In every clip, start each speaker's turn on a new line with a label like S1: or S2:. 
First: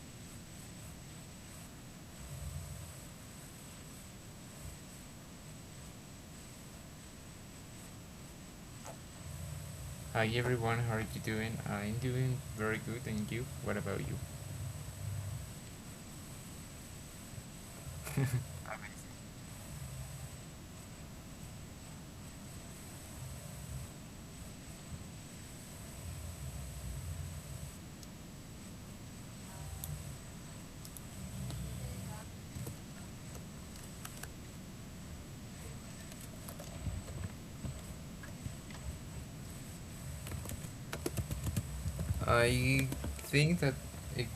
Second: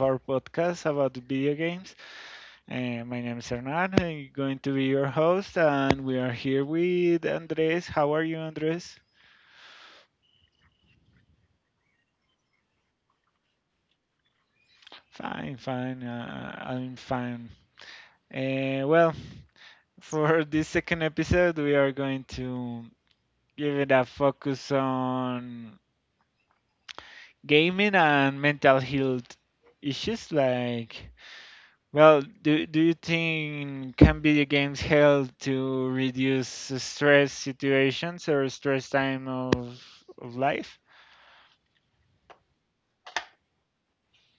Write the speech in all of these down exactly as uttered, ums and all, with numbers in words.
S1: our podcast about video games. Uh, my name is Hernan. I'm going to be your host, and we are here with Andres. How are you, Andres?
S2: Hi everyone, how are you doing? I'm doing very good, and you? What about you?
S1: Fine, fine. Uh, I'm fine. Uh, well, for this second episode, we are going to give it a focus on gaming and mental health issues like. Well, do do you think can video games help to reduce stress situations or stress time of of life?
S2: I think that it,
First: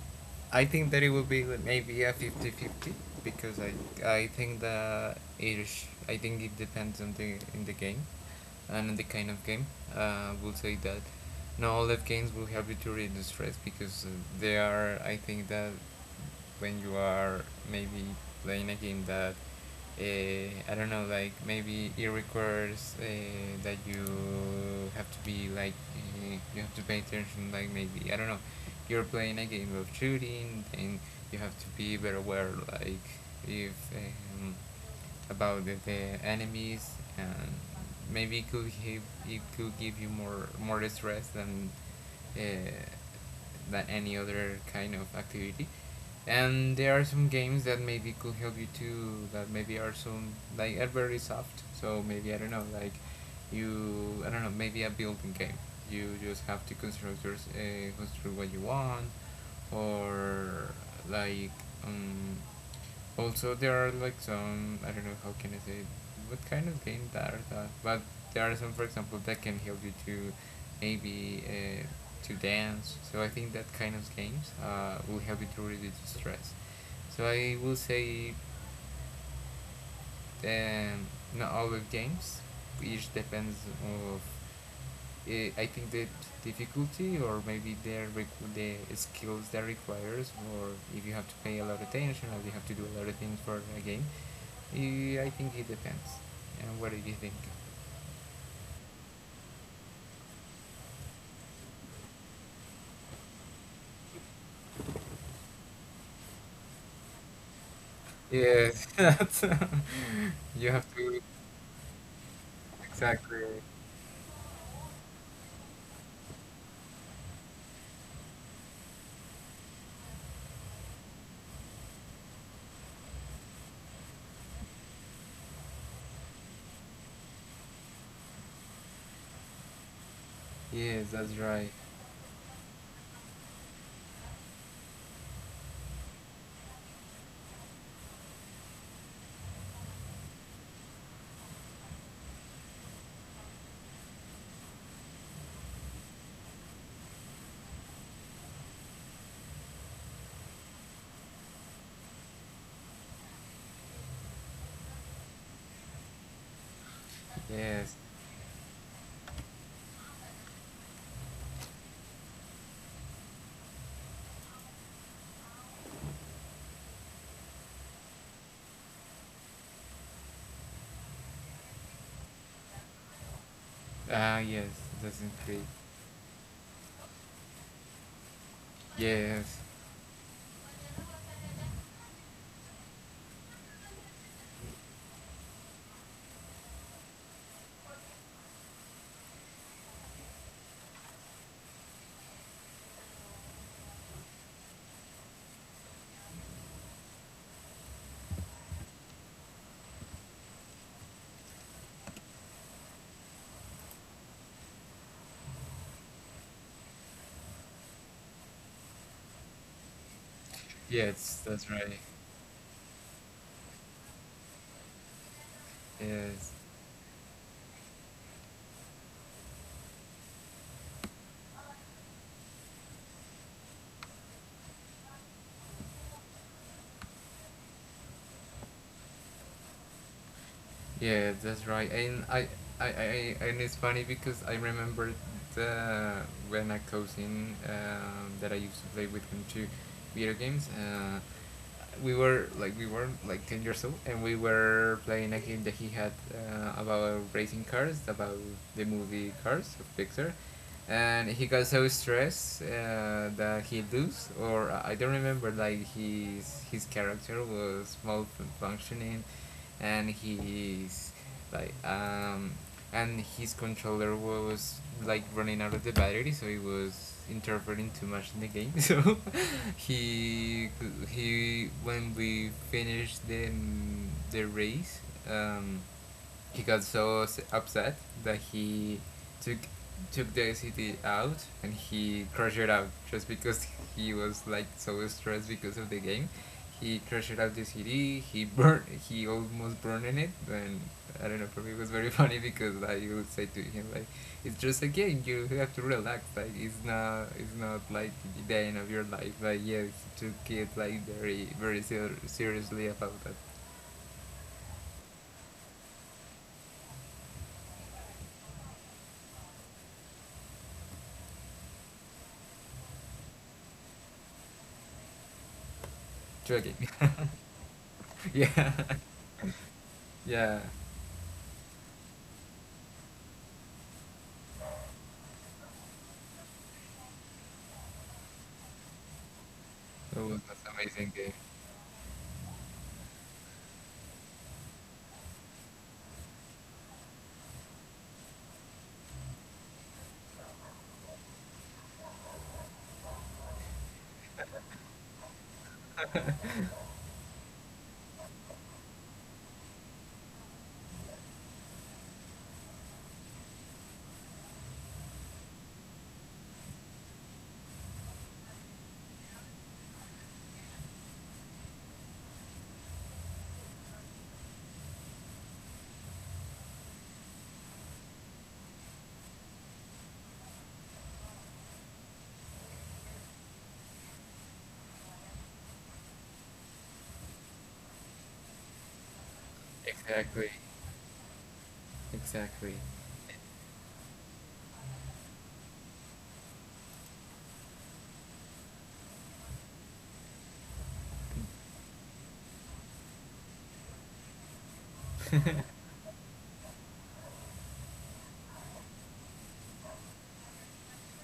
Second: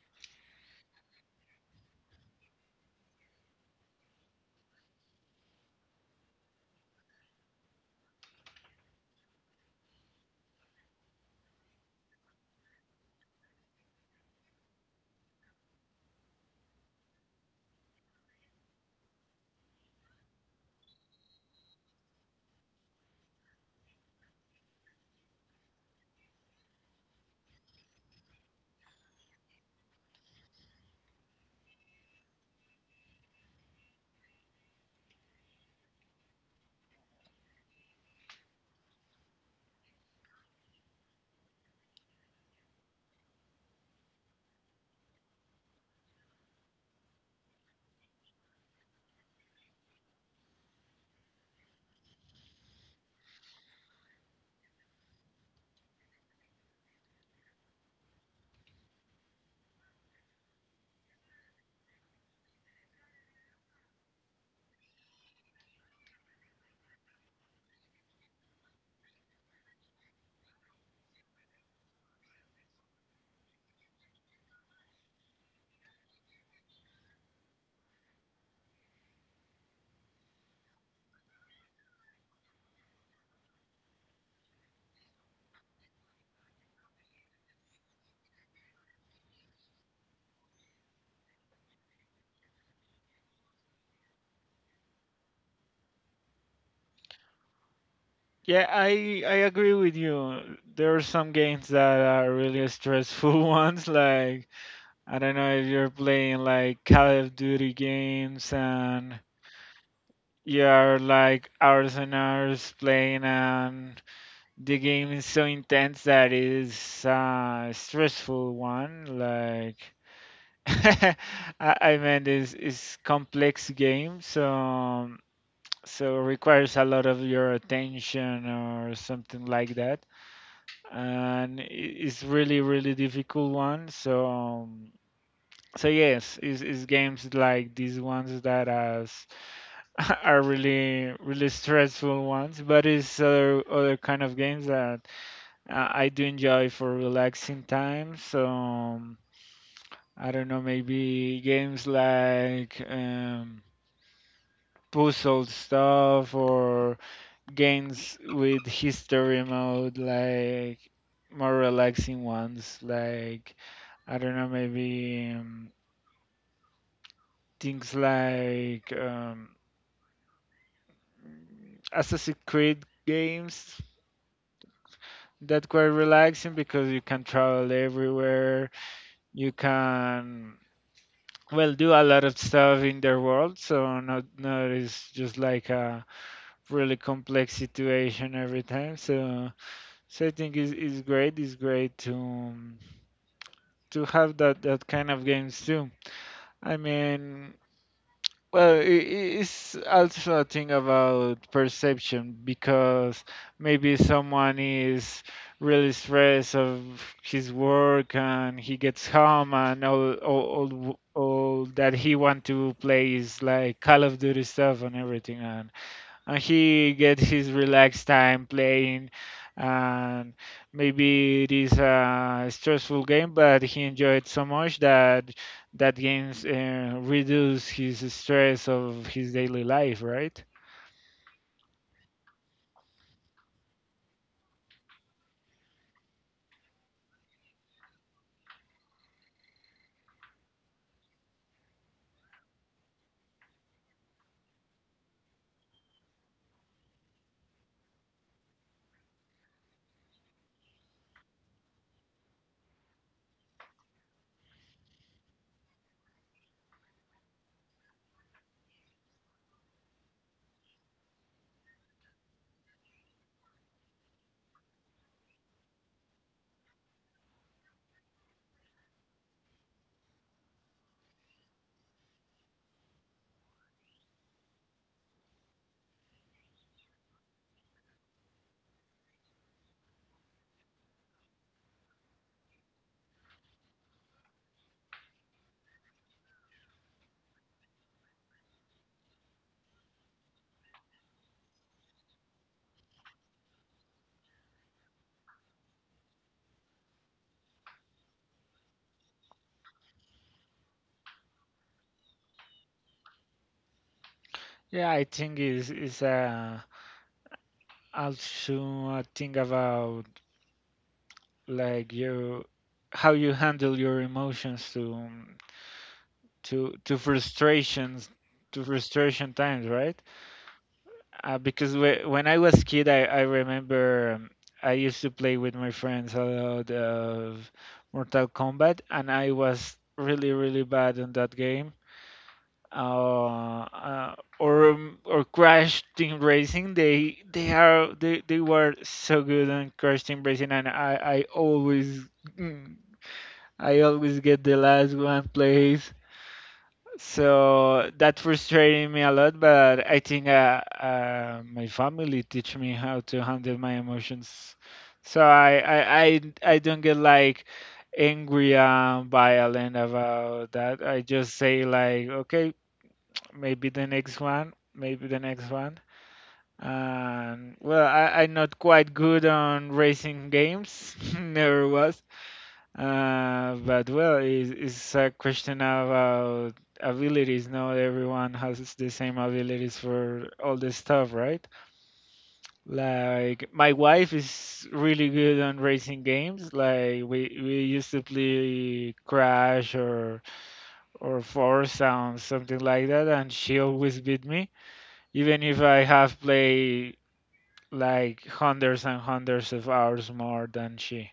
S2: I think that it will be like maybe a fifty-fifty because I I think that it sh- I think it depends on the in the game and on the kind of game. Uh, I will say that not all of games will help you to reduce stress because uh, they are I think that when you are maybe playing a game that uh, I don't know, like maybe it requires uh, that you have to be like uh, you have to pay attention. Like maybe I don't know, you're playing a game of shooting, and you have to be very aware, like if um, about the, the enemies, and maybe it could give it could give you more more stress than uh, than any other kind of activity. And there are some games that maybe could help you too, that maybe are some, like, are very soft. So maybe I don't know, like, you, I don't know, maybe a building game. You just have to construct your uh, construct what you want. Or like, um, also, there are like some, I don't know how can I say what kind of games that are that, but there are some, for example, that can help you to maybe, uh, to dance. So I think that kind of games uh, will help you to reduce the stress. So I will say, um, not all the games. It depends of, uh, I think the difficulty, or maybe the the skills that requires, or if you have to pay a lot of attention, or you have to do a lot of things for a game. Uh, I think it depends. And what do you think?
S1: Yeah, I I agree with you. There are some games that are really stressful ones, like I don't know, if you're playing like Call of Duty games
S2: Yes,
S1: and
S2: that's you have
S1: you're
S2: to
S1: like hours and hours playing,
S2: exactly.
S1: and the game is so intense that it is a stressful one, like I I mean, this is complex game, so so requires a lot of your attention or something like that,
S2: Yes, that's
S1: and i-
S2: right.
S1: it's really really difficult one. So um, so yes, is is games like these ones that as are really really stressful ones, but it's other other kind of games that uh, I do enjoy for relaxing time. So. I don't know, maybe games like um, puzzle stuff or
S2: Yes.
S1: games with history mode, like more relaxing ones, like I don't know, maybe um, things like um, Assassin's Creed games
S2: Ah, yes, that's great.
S1: that were relaxing because you can travel everywhere, you
S2: Yes.
S1: can well do a lot of stuff in their world, so not not it's just like a really complex situation every time. So, so I think it's, it's great. It's great to um, to have that that kind of games too. I mean, well, i i- it's also a thing about perception because maybe someone is really stressed of his work and he gets home and all all all, w-
S2: Yes,
S1: all
S2: that's
S1: that
S2: right.
S1: he want to play is like Call of Duty stuff and everything, and and
S2: Yes.
S1: he gets his relaxed time playing, and maybe it is a stressful game but he enjoyed so much that that games uh, reduce his stress of his daily life, right?
S2: Yeah, that's right. And I, I, I, and it's funny because I remember the, when a cousin, um, that I used to play with him too, video games. Uh, we were like we were like ten years old, and we were playing a game that he had, uh, about racing cars, about the movie Cars of Pixar, and he got so stressed, uh, that he lose, or I I don't remember. Like his his character was malfunctioning, and he's like um and his controller was like running out of the battery. So he was interpreting too much in the game, so he he when we finished the the race, um he got so upset that he took took the city out, and he crashed it out just because he was like so stressed because of the game. He crashed out the city. He burned. He almost burned in it. And I don't know. For me, it was very funny because I would say to him like, "It's just a game. You have to relax. Like it's not. It's not like the end of your life." But yeah, he took it like very, very ser- seriously about that.
S1: Yeah, I think is is uh, also a thing about like you how you handle your emotions to
S2: To
S1: to to frustrations, to
S2: yeah.
S1: frustration times, right?
S2: Yeah,
S1: Uh, because whe- when I was kid, I, I remember um, I used to play with my friends a lot of Mortal Kombat, and I was
S2: it was
S1: really, really
S2: an
S1: bad
S2: amazing
S1: on
S2: game.
S1: that game. Uh, uh, or um, or Crash Team Racing, they they are they, they were so good on Crash Team Racing, and I I always mm, I always get the last one place. So that frustrated me a lot, but I think uh, uh, my family teach me how to handle my emotions. So I, I, I, I don't get like angry and violent about that. I just say like, okay, maybe the next one, maybe the next one. And well, I, I'm not quite good on racing games, never was. Uh, but well, it's, it's a question about abilities. Not everyone has the same abilities for
S2: Exactly,
S1: all the stuff, right?
S2: exactly.
S1: Like my wife is really good on racing games. Like we we used to play Crash or or Forza and something like that, and she always beat me, even if I have played like hundreds and hundreds of hours more than she.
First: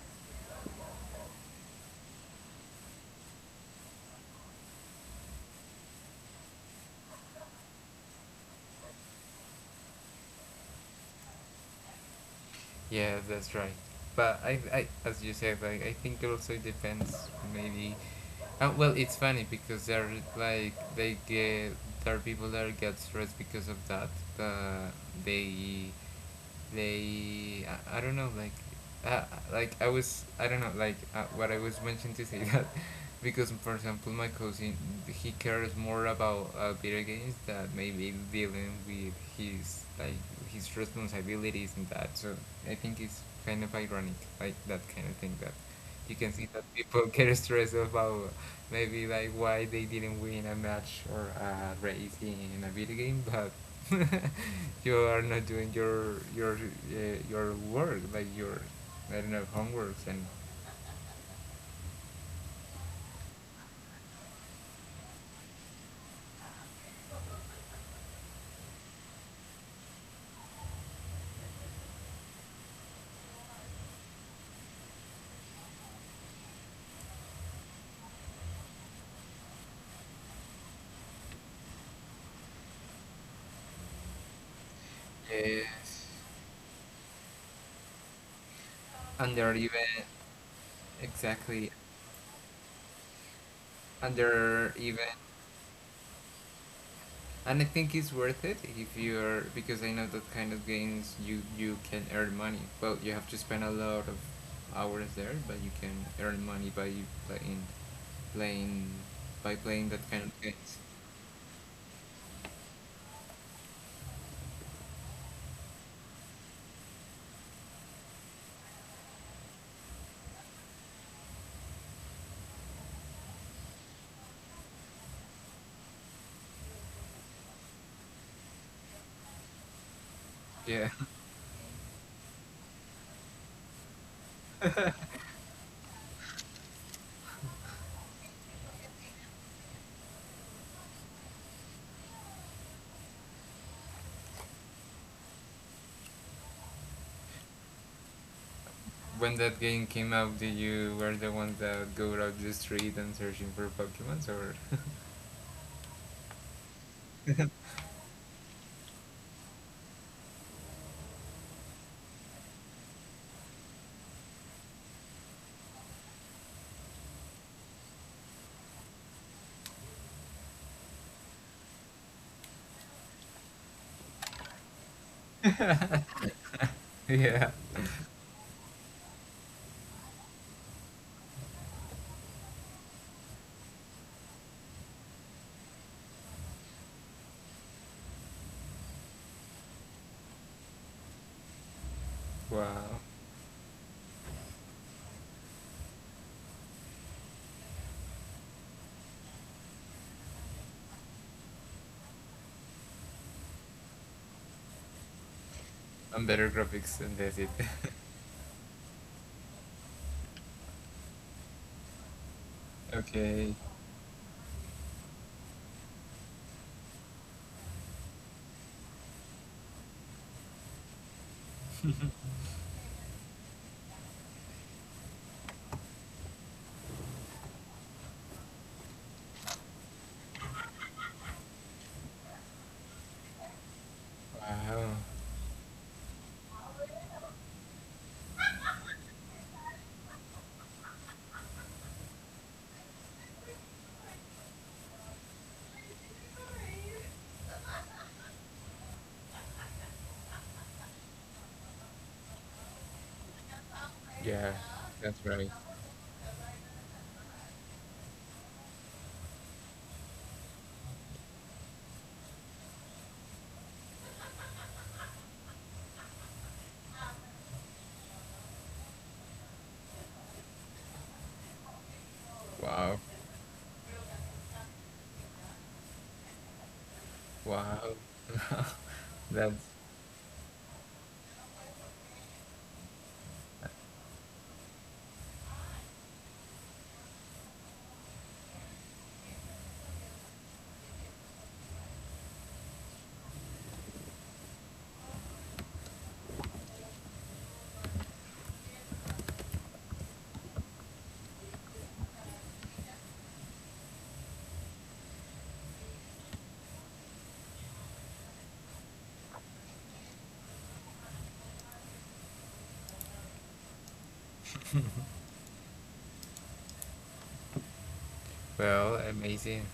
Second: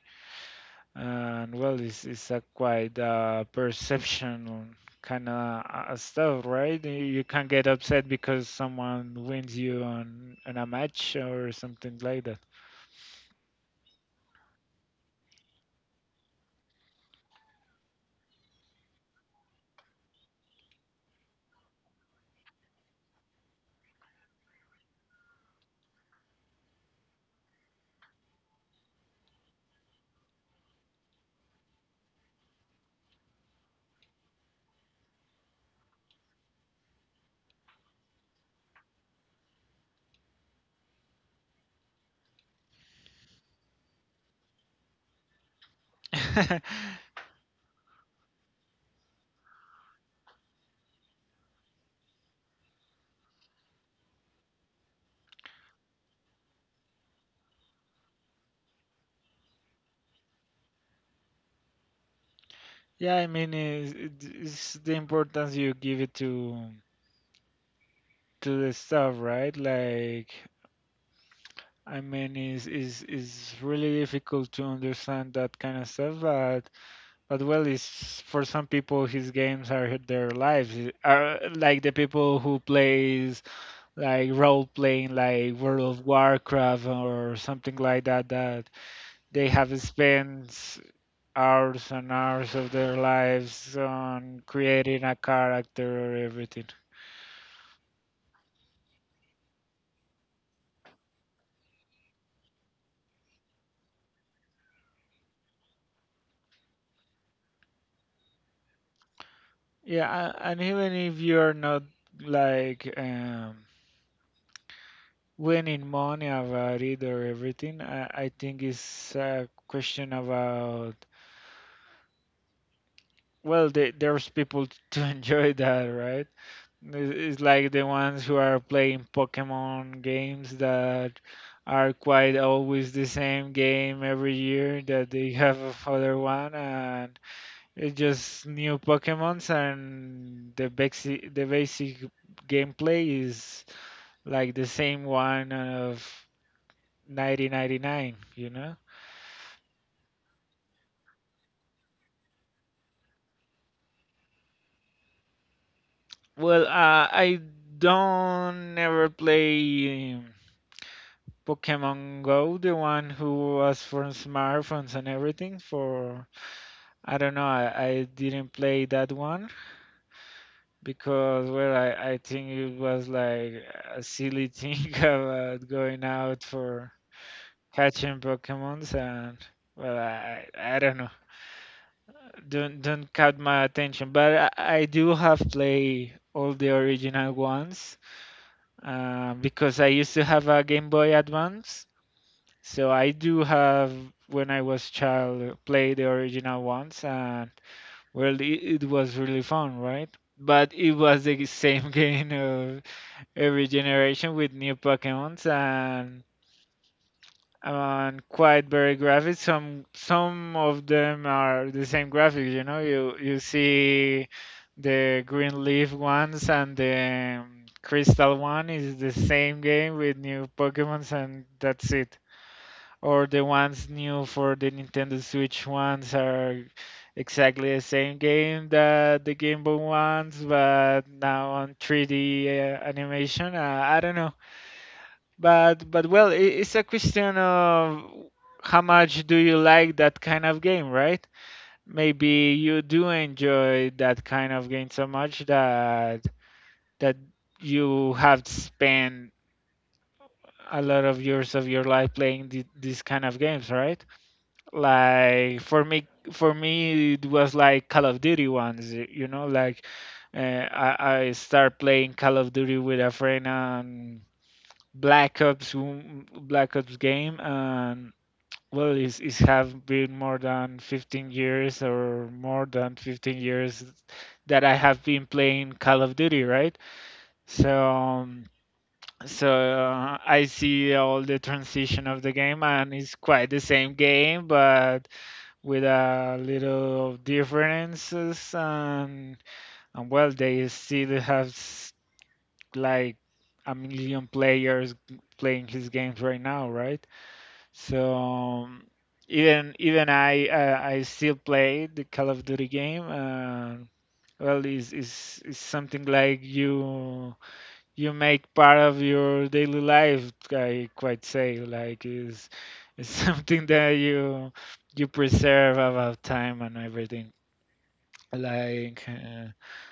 S1: And well, it's, it's a quite uh, perception kind of uh, stuff, right? You can get upset because someone wins you on, on a match or something like
S2: Yeah, that's right. But I, I as you said, like, I think it also depends. Maybe, uh, well, it's funny because they're like they get there are people that get stressed because of that. But they, they, I, I don't know. Like, uh, like I was, I don't know. Like, uh, what I was mentioned to say that because, for example, my cousin, he cares more about, uh, video games, than maybe dealing with his, like, his responsibilities, and that. So I think it's kind of ironic, like, that kind of thing that you can see
S1: that.
S2: that people get stressed about maybe, like, why they didn't win a match or a race in a video game, but you are not doing your your uh, your work, like your, I don't know, homeworks and,
S1: Yeah, I mean, it's, it's it's the importance you give it to to the stuff, right? Like, I mean, it's, it's, it's really difficult to understand that kind of stuff, but But well, is for some people, his games are their lives. It- Are like the people who plays like role playing, like World of
S2: yes,
S1: Warcraft or something like that. That
S2: and
S1: they
S2: they're
S1: have
S2: even
S1: spent
S2: exactly
S1: hours and hours of their lives
S2: and
S1: on
S2: they're
S1: creating a
S2: even.
S1: character or everything.
S2: And I think it's worth it, if you're, because I know that kind of games, you you can earn money. Well, you have to spend a lot of hours there, but you can earn money by playing playing by playing that kind
S1: Yeah,
S2: of
S1: a- and
S2: games.
S1: even if you're not like um, winning money about it or everything, I, I think it's a question about well, the, there's people to enjoy that, right? It- It's like the ones who are playing Pokemon games
S2: Yeah.
S1: that are quite always the same game every year that they have another one, and it's just new Pokemons, and the basic the basic gameplay is like the same one of nineteen ninety-nine, you know?
S2: When that game came out, did you were the ones that go out the street and searching for Pokemons or?
S1: Well, uh, I don't ever play Pokemon Go, the one who was for smartphones and everything. For I don't know, I, I didn't play that one because well, I, I think it was like a silly thing about going out for
S2: yeah.
S1: catching Pokemons, and well, I, I don't know, don't don't cut my attention. But I, I do have played all the original ones uh, because I used to have a Game Boy Advance. So I
S2: Wow.
S1: do have, when I was child, play the original ones, and well, it, it was really fun, right? But it was the same game of every generation with new Pokemons, and
S2: And better graphics, and that's it.
S1: and quite very graphics. Some some of them are the same graphics, you know. You you
S2: Okay.
S1: see the green leaf ones and the um, crystal one is the same game with new Pokemons, and that's it, or the ones new for the Nintendo Switch ones are exactly the same game that the Game Boy ones, but now on three D uh, animation. Uh, I don't know,
S2: Wow.
S1: but but well, it, it's a question of how much do you like that kind of game, right? Maybe you do enjoy that kind of game so much that that you have spent a lot of years of your life playing th- these kind of games, right?
S2: Yeah, that's
S1: Like
S2: right.
S1: for me, for me, it was like Call of Duty ones. y- You know, like uh, I I start playing Call of Duty with a friend on Black Ops w- Black Ops game, and well, it's it's have been more than fifteen years or more than
S2: Wow.
S1: fifteen years that I have been playing Call of Duty, right? So.
S2: Wow.
S1: um, so
S2: That's,
S1: uh, I see all the transition of the game, and it's quite the same game, but with a little differences, and and well they still have s- like a million players g- playing his games right now, right? So um, even even I uh, I still play the Call of Duty game, and well is is is something like you you make part of your daily life. I quite say like is is something that you you preserve about time and everything like.
S2: well,
S1: uh,
S2: amazing.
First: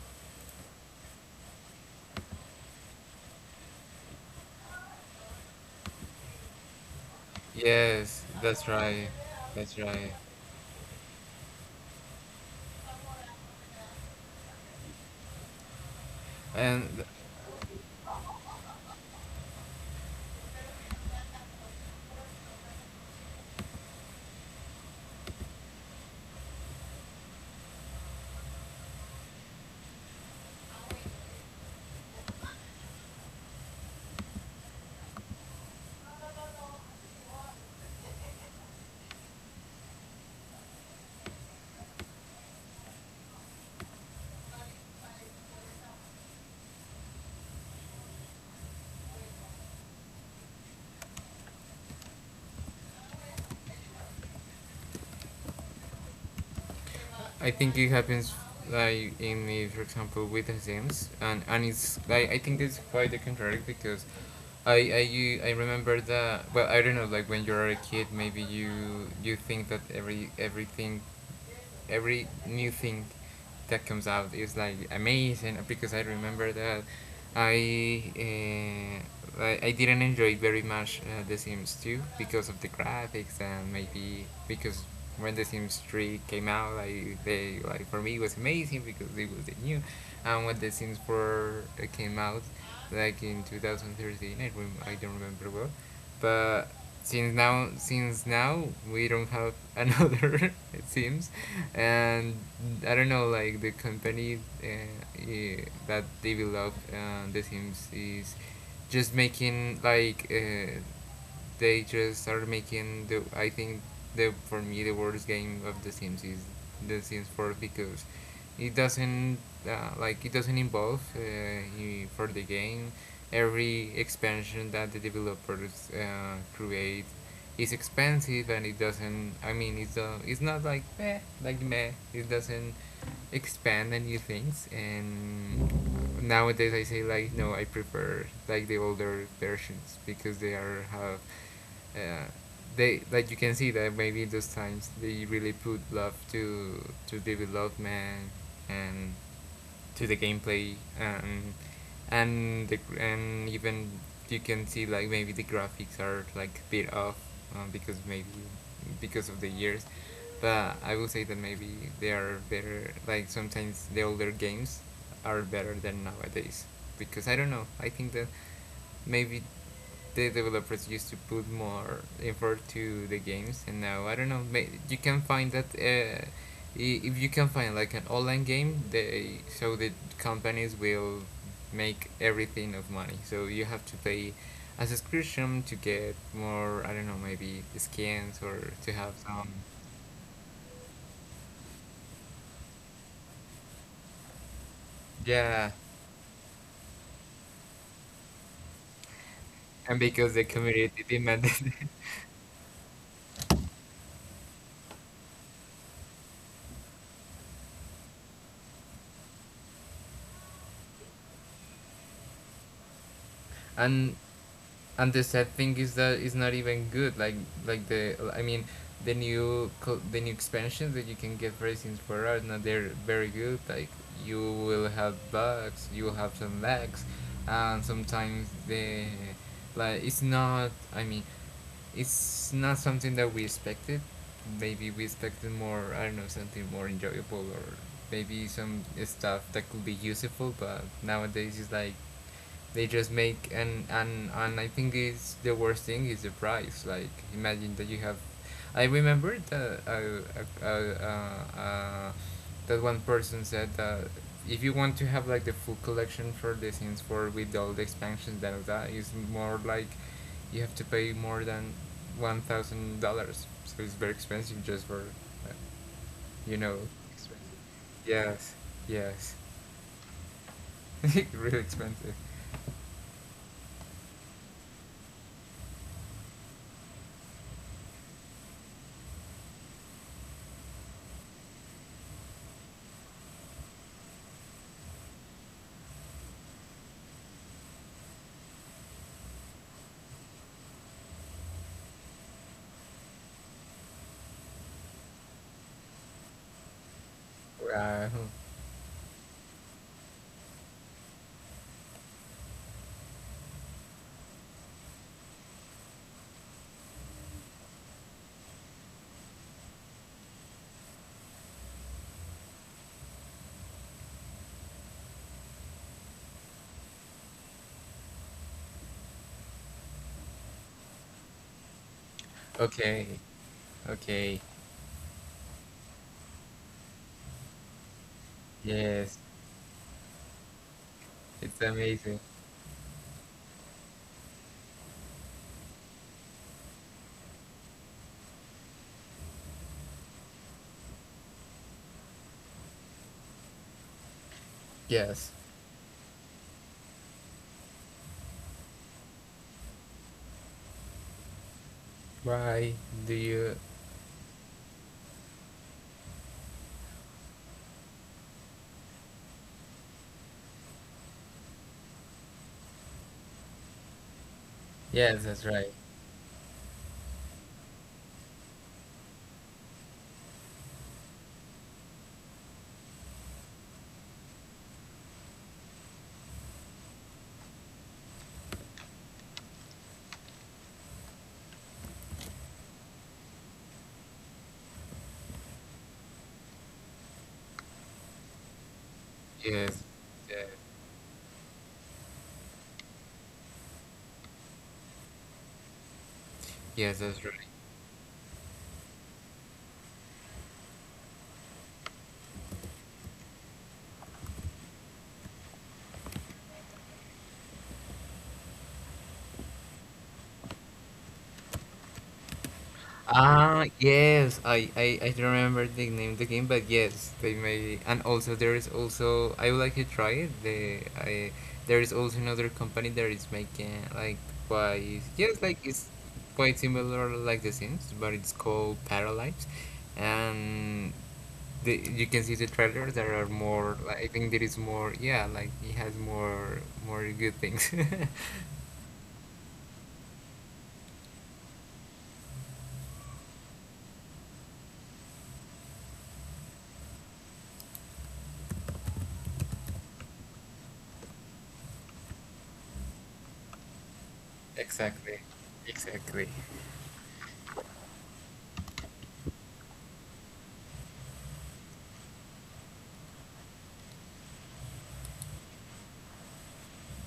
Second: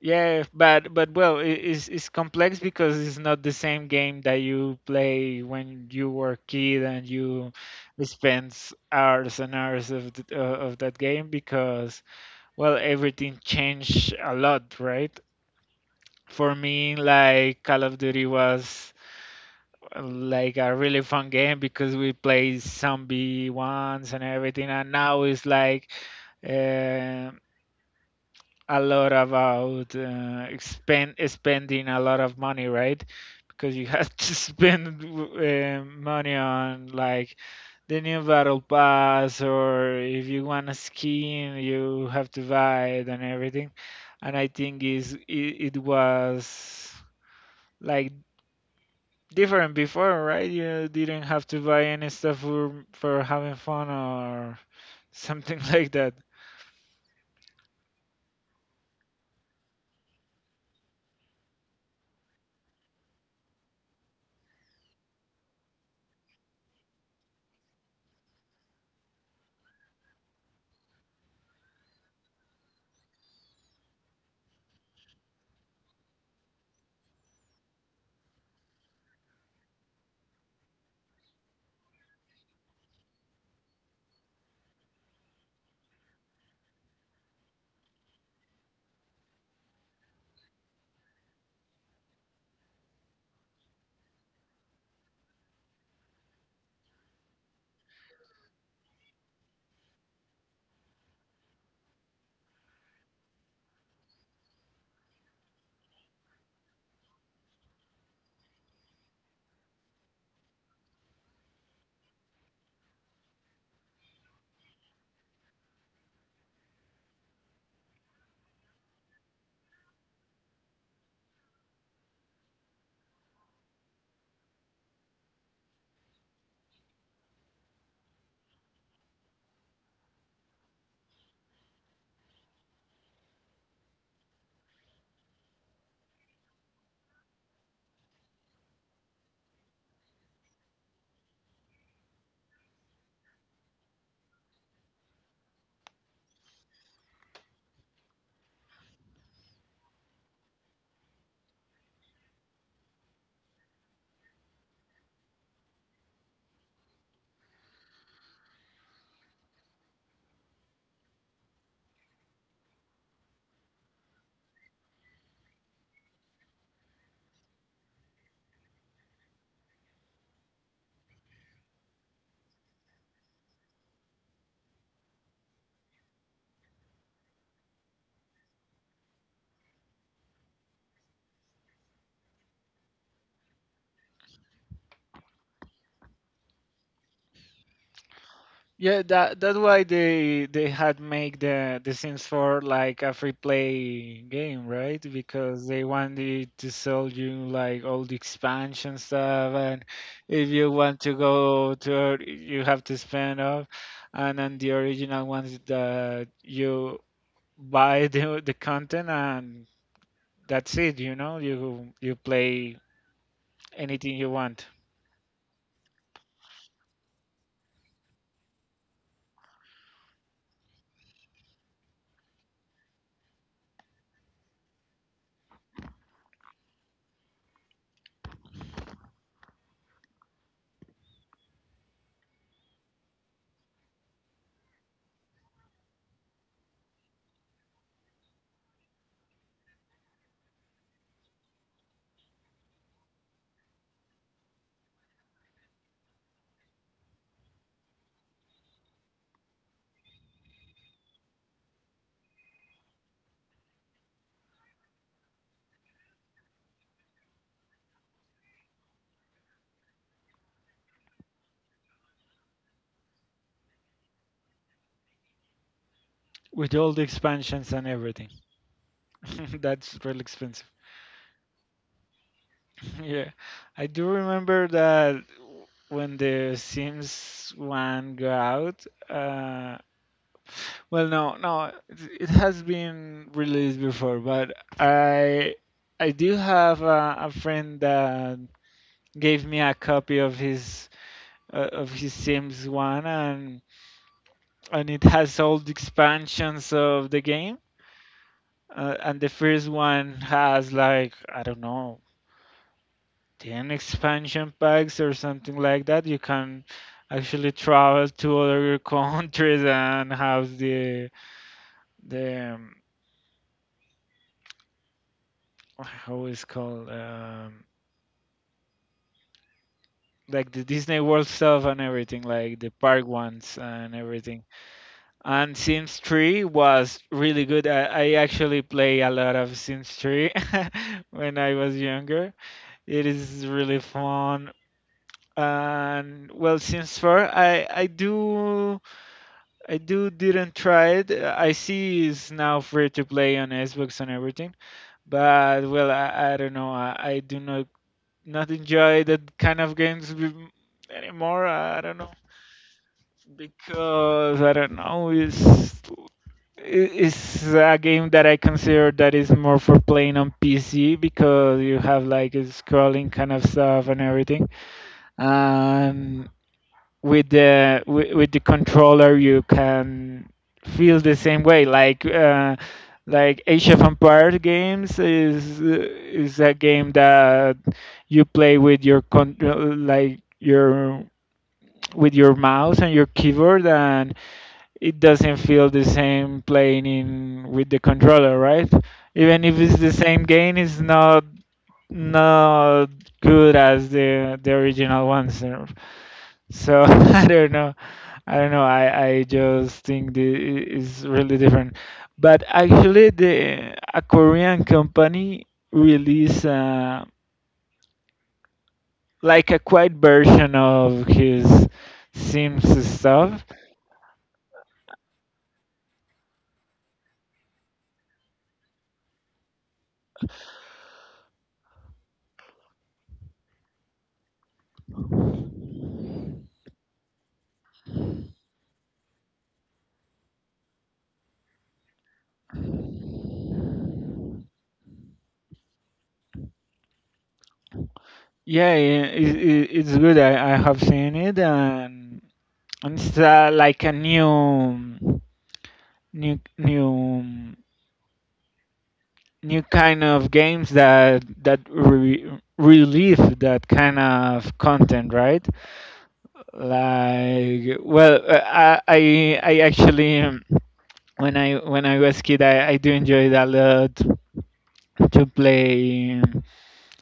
S1: Yeah, but but well it is it's complex because it's not the same game that you play when you were a kid and you
S2: Yes,
S1: spend
S2: that's right.
S1: hours and
S2: That's
S1: hours of
S2: right.
S1: th- uh, of that game because well everything changed a lot, right? For me
S2: And
S1: like Call of Duty was uh, like a really fun game because we played zombie ones and everything, and now it's like uh, a lot about uh, expend spending a lot of money, right? Because you have to spend uh, money on like the new battle pass, or if you want a skin, you have to buy it and everything. And I think is it, it was like different before, right? You didn't have to buy any stuff for for having fun or something like that.
S2: I think it happens like in me, for example, with the Sims, and and it's like, I think it's quite the contrary because I I you I remember that, well, I don't know, like, when you're a kid maybe you you think that every everything every new thing that comes out is like amazing, because I remember that I uh, I didn't enjoy very much, uh, The Sims two, because of the graphics, and maybe because when The Sims three came out, like, they like for me it was amazing because it was new. And when The Sims four, eh, came out, like in two thousand thirteen, I rem- I don't remember well, but since now since now we don't have another, it seems. And I don't know, like, the company, uh, eh, that developed, uh, the Sims, is just making like, uh, they just are making, the, I think, the, for me, the worst game of the Sims is the Sims four, because it doesn't, uh, like, it doesn't involve, uh, for the game. Every expansion that the developers, uh, create, is expensive, and it doesn't, I mean, it's, uh, it's not like meh, like meh, it doesn't expand the new things. And nowadays I say like, no, I prefer like the older versions, because they are have, uh, they, like, you can see that maybe those times they really put love to to development, and to the gameplay. um, and the, and even, you can see like maybe the graphics are like a bit off, uh, because maybe because of the years, but I will say that maybe they are better, like, sometimes the older games are better than nowadays. Because I don't know, I think that maybe the developers used to put more effort to the games, and now I don't know, may-, you can find that, uh, if you can find like an online game, they, so the companies will make everything of money, so you have to pay a subscription to get more, I don't know, maybe skins, or to
S1: Yeah,
S2: have
S1: that
S2: some,
S1: that's why they they had make the the Sims four like a free play game, right? Because
S2: yeah.
S1: they wanted to sell you like all the expansion stuff, and
S2: And because the
S1: if you want
S2: community
S1: to
S2: demanded
S1: go
S2: it.
S1: to or- you have to spend off. And then the original ones that you buy the the content and that's it, you know, you you play
S2: and
S1: anything you want
S2: and the sad thing is that it's not even good. Like like the, I mean, the new, the new expansions that you can get for Sims four are not, they're very good. Like, you will have bugs, you will have some lags, and sometimes the, like, it's not. I mean, it's not something that we expected. Maybe we expected more. I don't know, something more enjoyable, or maybe some stuff that could be useful. But nowadays it's like they just make, and and and I think is, the worst thing is the price. Like imagine that you have, I remember that uh, uh, uh, uh, that one person said that, if you want to have like the full collection for the Sims four with all the expansions, that that is more like, you have to pay more than one thousand dollars. So it's very expensive just for, uh, you know.
S1: with all the
S2: Expensive.
S1: expansions and everything.
S2: Yes, yes,
S1: That's really expensive.
S2: really expensive.
S1: Yeah, I do remember that when the Sims one go out, uh, well, no, no, it it has been released before, but I I do have a, a friend that gave me a copy of his uh, of his Sims one, and and it has all the expansions of the game.
S2: Wow.
S1: Uh, and the first one has like I don't know ten expansion packs or something like that, you can actually travel to other countries and have the the um, how is called um, like the Disney World stuff and everything like the
S2: Okay.
S1: park ones and
S2: Okay.
S1: everything, and Sims three was really good. I, I actually play a
S2: Yes.
S1: lot of Sims three when
S2: It's
S1: I was
S2: amazing.
S1: younger. It is really fun. And well Sims four I I do I do didn't try it. Uh, I see it's now free to play on Xbox and everything,
S2: Yes.
S1: but well, I, I don't know. I, I do not not enjoy that kind of games with- anymore. I don't know,
S2: Why do you?
S1: because I don't know. It's i- it's a game that I consider that is more for playing on P C because you have like a scrolling kind of stuff and everything.
S2: Yes, that's right.
S1: And with the with, with the controller you can feel the same way like uh, like Age of Empires games is is a game that you play with your con- uh, like your with your mouse and your keyboard, and it doesn't feel the same playing in with the controller, right? Even
S2: Yes.
S1: if it's the
S2: Yes.
S1: same game, it's not not good as the the original ones,
S2: Yes,
S1: so
S2: that's right.
S1: I don't know. I don't know. I, I just think the i- is really different. But actually, the a Korean company released uh, like a quiet version of his Sims stuff.
S2: Ah, yes, I, I, I don't remember the name of the game, but yes, they made. And also, there is also, I would like to try it. The, I, there is also another company that is making, like, quite, yes, like, it's quite similar like The Sims, but it's called Paralyze. And the, you can see the trailers that are more, like, I think there is more, yeah, like, it has more, more good things.
S1: Yeah, i- i- i- it's good. I, I have seen it, and and it's uh, like a new, new, new, new kind of games that that re- relieve that kind of content,
S2: Exactly,
S1: right?
S2: exactly.
S1: Like, well, uh, I I I actually um, when I when I was kid, I, I do enjoy it a lot to play um,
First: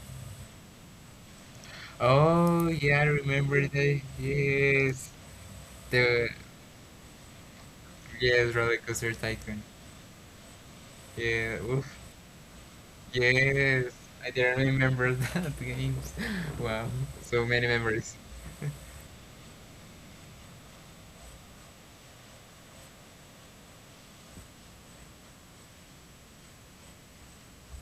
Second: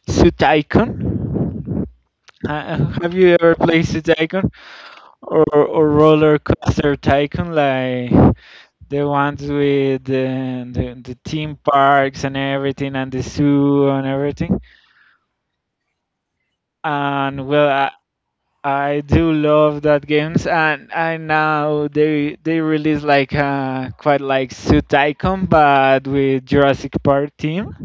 S1: Suit icon.
S2: Oh
S1: Uh,
S2: yeah, I
S1: have you ever
S2: remember
S1: played
S2: that.
S1: Suit icon
S2: Yes,
S1: or or
S2: the
S1: Roller Coaster Tycoon? Like
S2: yes, Roller
S1: the
S2: Coaster
S1: ones
S2: Tycoon.
S1: with the, the the theme
S2: Yeah, oof.
S1: parks and everything, and the zoo
S2: Yes,
S1: and
S2: I
S1: everything.
S2: didn't remember that games. Wow,
S1: And
S2: so
S1: well,
S2: many
S1: I,
S2: memories.
S1: I do love that games, and I now they they release like uh, quite like Suit Tycoon, but with Jurassic Park team.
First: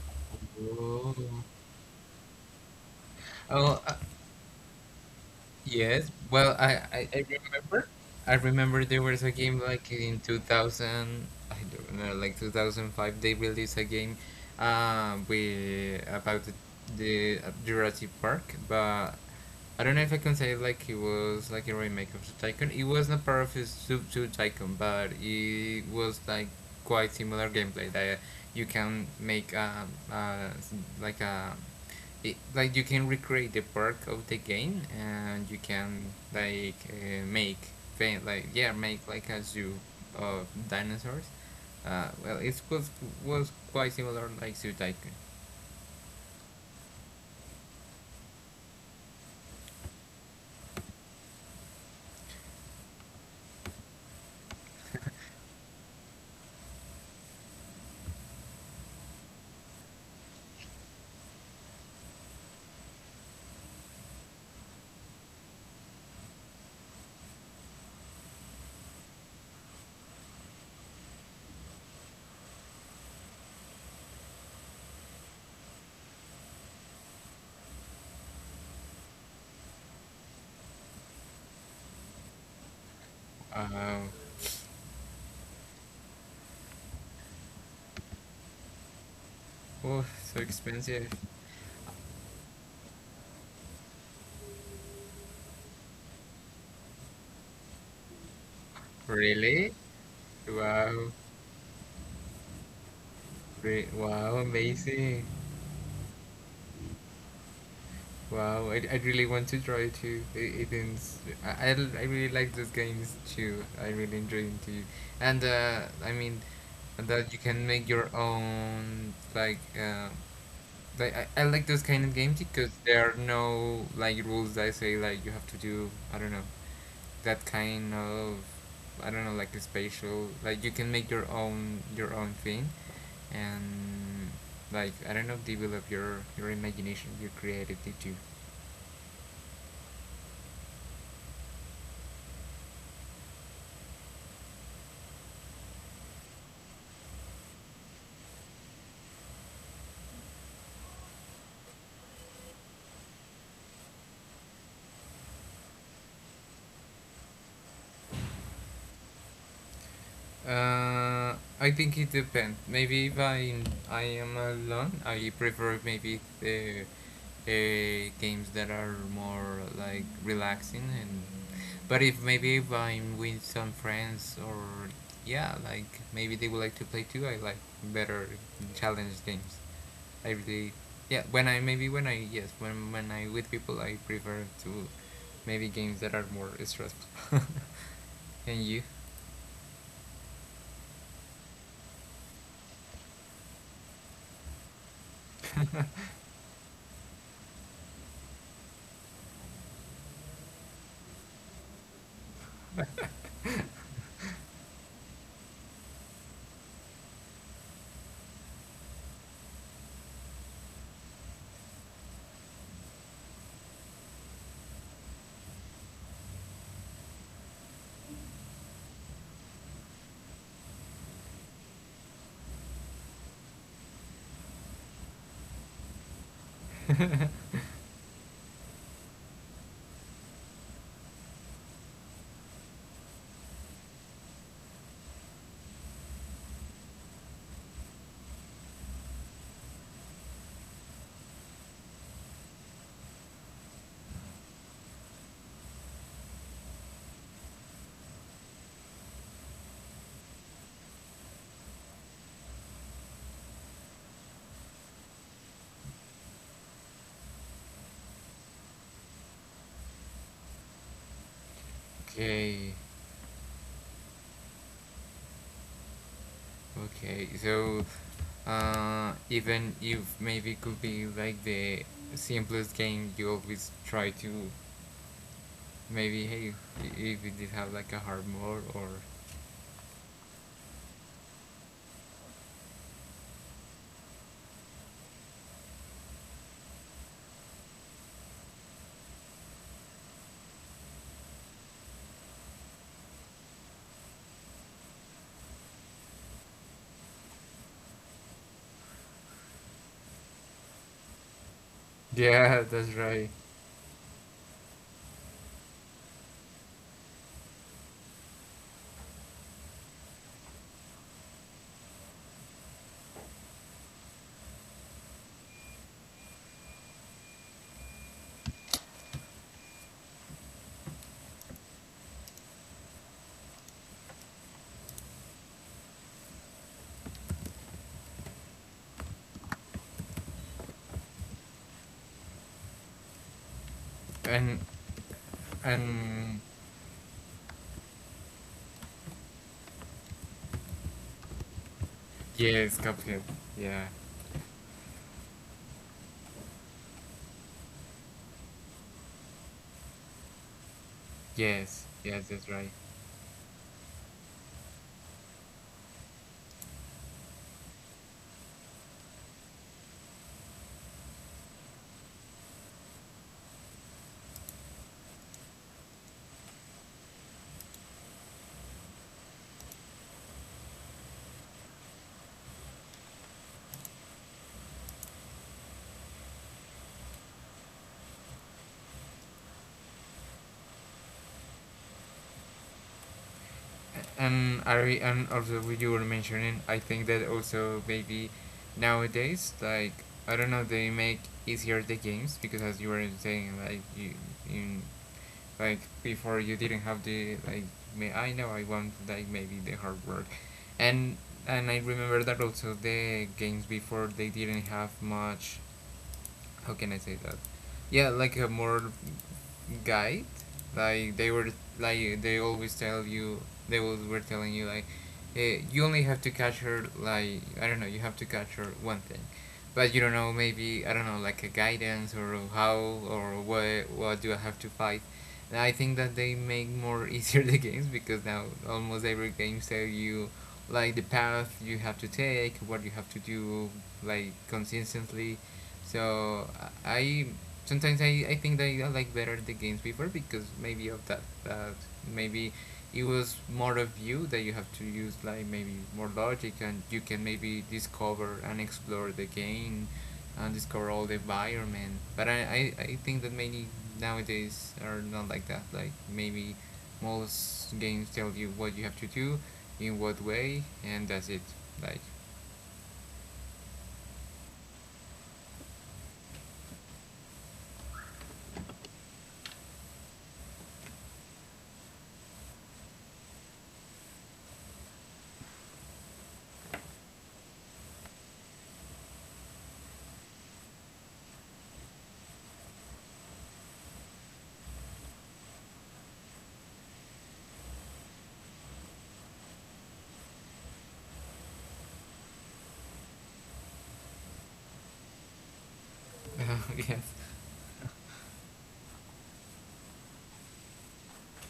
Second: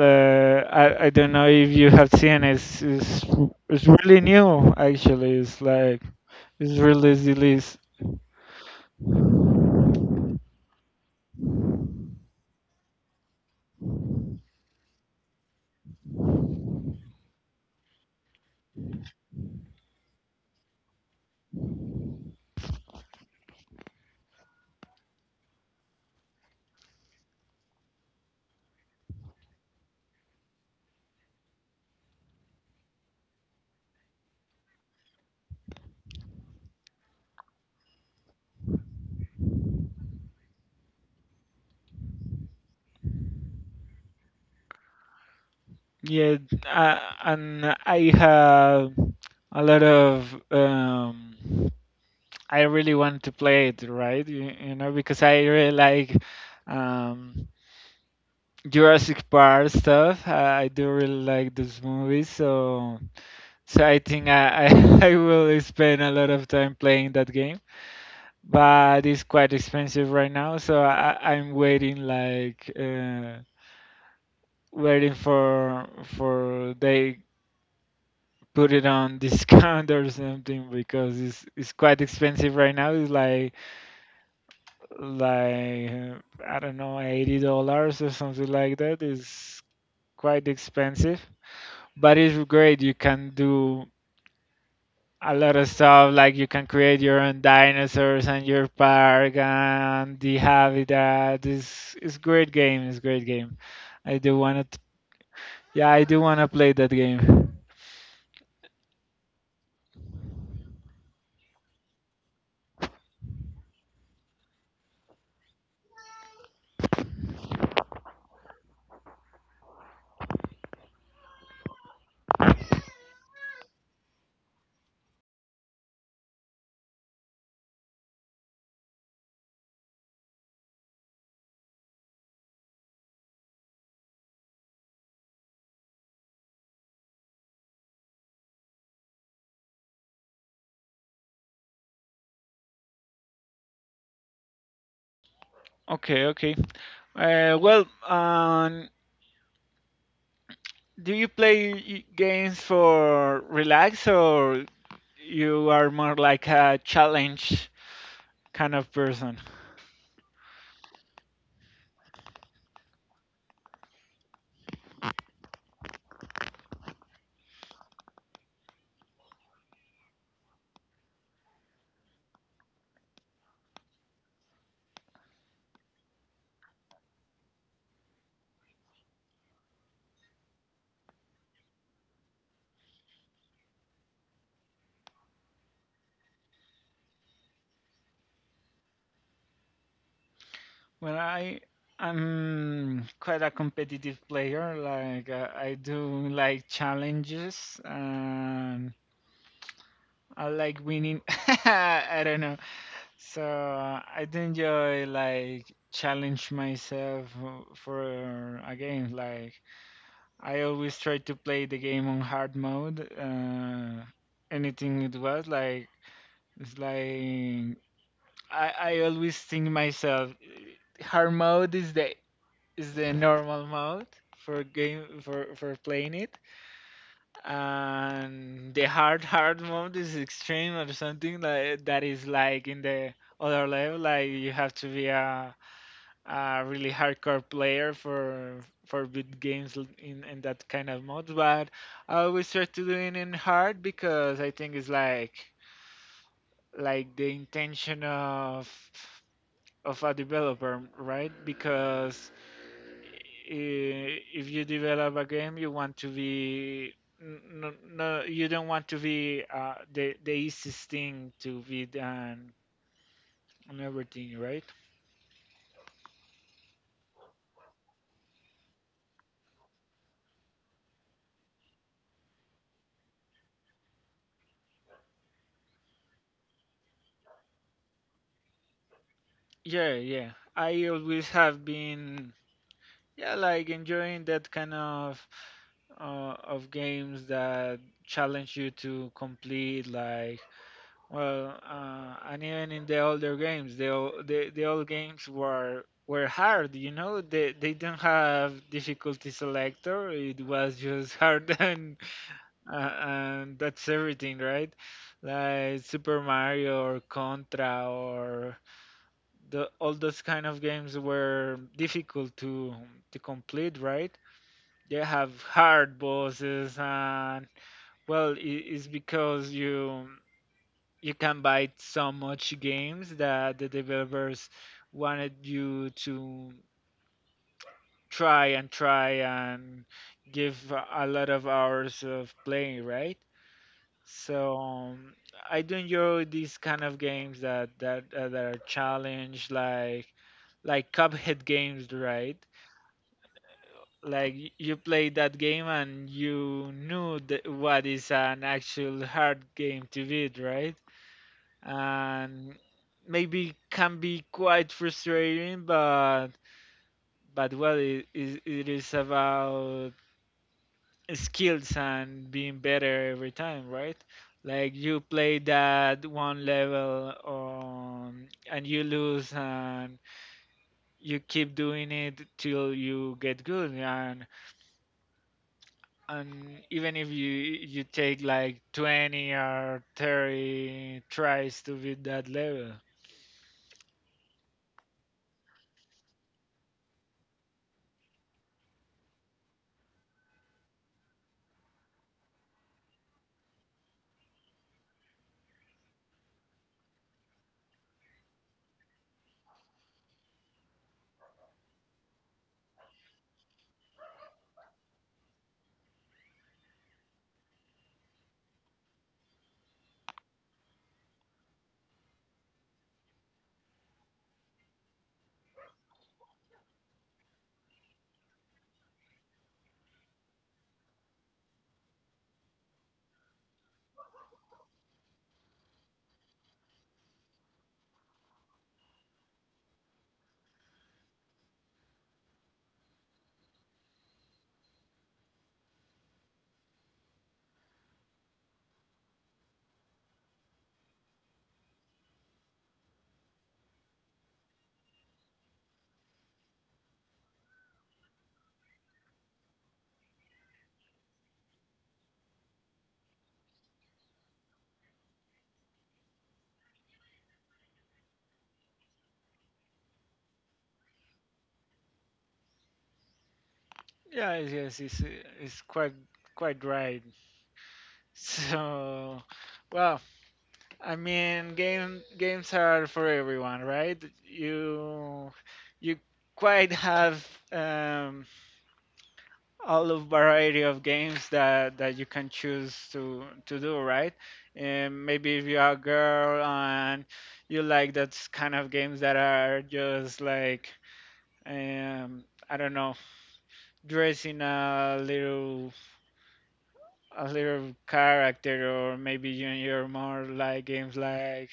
S1: Uh, I I
S2: Oh,
S1: don't know if you have seen it. It's, it's
S2: oh,
S1: it's really new actually. It's like
S2: yes. Well,
S1: it's
S2: I, I,
S1: really
S2: I
S1: released.
S2: remember. I remember there was a game like in two thousand, I don't know, like two thousand five, they released a game, uh, with, about the, the uh, Jurassic Park, but I don't know if I can say like it was like a remake of the Tycoon. It was not part of his Sub two Tycoon, but it was like quite similar gameplay, that you can make, um, uh, s- like a, it, like you can recreate the park of the game, and you can, like, uh, make fa- like, yeah, make like a zoo of dinosaurs. uh, well it was was quite similar like Zoo Tycoon.
S1: Yeah, uh, and I have a lot of um. I really want to play it, right? You, you know, because I really like. Um, Jurassic Park stuff. I I do really like those movies, so so I think I I, I will spend a lot of time playing that game. But it's quite expensive right now, so I, I'm waiting like uh, waiting for for they put it on discount or something, because it's it's quite expensive right now. It's like
S2: um,
S1: like uh, I don't know, eighty dollars or something like that. It's
S2: oh so
S1: quite
S2: expensive
S1: expensive, but it's great. You can do a lot of stuff, like you can create your own dinosaurs and your park
S2: really
S1: and the
S2: wow.
S1: habitat. It's it's great game. It's great game.
S2: Re-,
S1: I
S2: wow,
S1: do want to.
S2: amazing.
S1: Yeah, I do want to play that game.
S2: Wow, I, I really want to try it too. It, it is, I, I, I really like those games too. I really enjoy them too. And uh, I mean, that you can make your own like, uh, like, I, I like those kind of games because there are no like rules that say like you have to do, I don't know, that kind of, I don't know, like a spatial, like you can make your own your own thing, and, like, I don't know, develop your your imagination, your creativity too.
S1: Okay, okay. Uh, well, um, do you play y- games for relax, or you are more like a challenge kind of person?
S2: Uh, I think it depends. Maybe if I I am alone, I prefer maybe the, uh, games that are more like relaxing, and. But if maybe if I'm with some friends, or, yeah, like maybe they would like to play too, I like better challenge games. I really, yeah. When I maybe when I, yes, when when I with people, I prefer to maybe games that are more stressful. And you?
S1: Well, I I'm quite a competitive player. Like uh, I do like challenges, and I like winning. I don't know. So uh, I do enjoy like challenge myself uh, for a game. Like I always try to play the game on hard mode. Uh, anything it was like it's like I I always think myself hard mode is the is the normal mode for game for for playing it, and the hard hard mode is extreme or something like that is like in the other level. Like you have to be a a really hardcore player for for big games l- in in that kind of mode. But I always try to do it in hard, because I think it's like like the intention of of a developer, right? Because i- if you develop a game, you want to be no, no, you don't want to be uh, the the easiest thing to be done
S2: Okay.
S1: and everything, right?
S2: Okay. So, uh, even if maybe could be like the simplest game, you always try to, maybe, hey, if it did have like a hard mode or,
S1: Yeah, yeah. I always have been yeah like enjoying that kind of uh, of games that challenge you to complete like. Well, uh, and even in the older games, the ol- the, the old games were were hard. You know, they they didn't have difficulty selector. It was just hard, and
S2: yeah, that's
S1: uh,
S2: right.
S1: and that's everything, right? Like Super Mario or Contra or the all those kind of games were difficult to to complete, right? They have hard bosses, and well, it, it's because you you can buy so much games that the developers wanted you to try and try and give a lot of hours of playing, right?
S2: And
S1: So um, I do enjoy
S2: and
S1: these kind of games that that uh, that are challenge like like Cuphead games, right?
S2: yes, Cuphead. Yeah.
S1: Like y- you play that game and you knew that what is an actual hard game to beat, right?
S2: Yes. Yes, that's
S1: And
S2: right.
S1: maybe can be quite frustrating, but but well, it, it, it is about skills and being better every time, right? Like you play that one level, um, and you lose and you keep doing it till you get good, and and even if you you take like twenty or thirty tries to beat that level.
S2: And Ari, and also what you were mentioning, I think that also, maybe nowadays, like, I don't know, they make easier the games because, as you were saying, like, you, in, like before you didn't have the, like. May, I know I want like maybe the hard work, and and I remember that also the games before they didn't have much, how can I say that? Yeah, like a more guide. Like, they were, like, they always tell you they always were telling you like, eh, you only have to catch her, like, I don't know, you have to catch her one thing, but you don't know maybe, I don't know, like a guidance, or how, or what what do I have to fight. And I think that they make more easier the games because now almost every game tell you like the path you have to take, what you have to do, like, consistently. So I sometimes I, I think that I like better the games before, because maybe of that, that maybe it was more of you, that you have to use like maybe more logic, and you can maybe discover and explore the game, and discover all the environment. But I, I, I think that many nowadays are not like that. Like, maybe most games tell you what you have to do, in what way, and that's it. Like,
S1: Yeah, yes, it's it's quite quite right. So, well, I mean, game games are for everyone, right? You you quite have um, all of variety of games that that you can choose to to do, right? And maybe if you are a girl and you like that kind of games that are just like um, I don't know, dressing a little
S2: yes,
S1: a little character, or maybe you you're more like games like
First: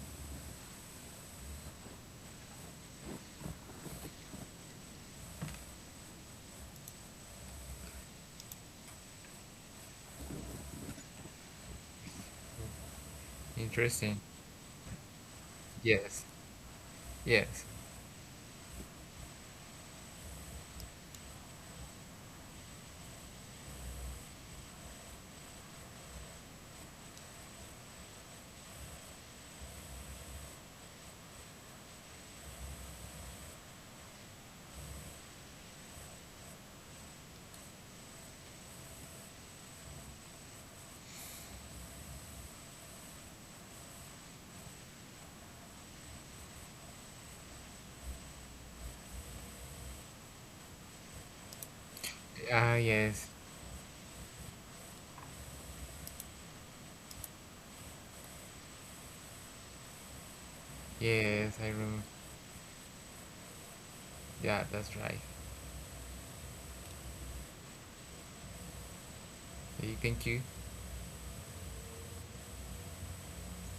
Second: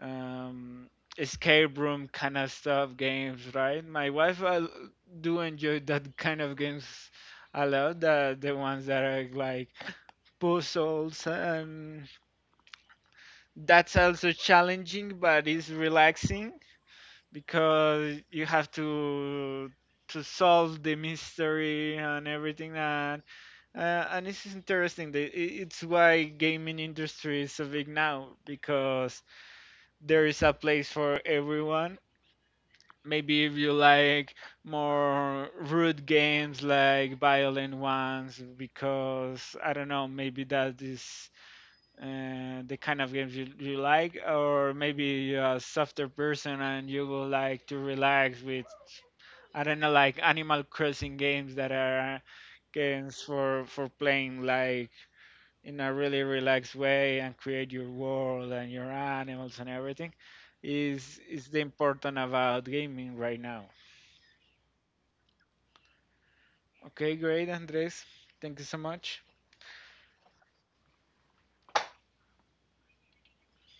S1: um escape room kind of stuff games, right? My wife uh, do enjoy that kind of games a lot, the the ones that are like puzzles and that's
S2: interesting.
S1: also challenging, but it's
S2: Yes.
S1: relaxing
S2: Yes.
S1: because you have to to solve the mystery and everything. And uh, and it's interesting that i- it's why gaming industry is so big now, because there is a place for everyone. Maybe if you like more rude games like violent ones, because I don't know, maybe that is uh, the kind of games you, you like, or maybe you're a softer person and you will like to relax with I don't know, like Animal Crossing games that are
S2: Ah,
S1: games
S2: yes.
S1: for for playing like in a really relaxed way and create your world and your animals and everything. is is
S2: Yes,
S1: the
S2: I remember.
S1: important about gaming right now.
S2: Yeah, that's right.
S1: Okay, great, Andres. Thank you so much.
S2: Hey, thank you.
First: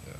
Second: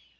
S2: So.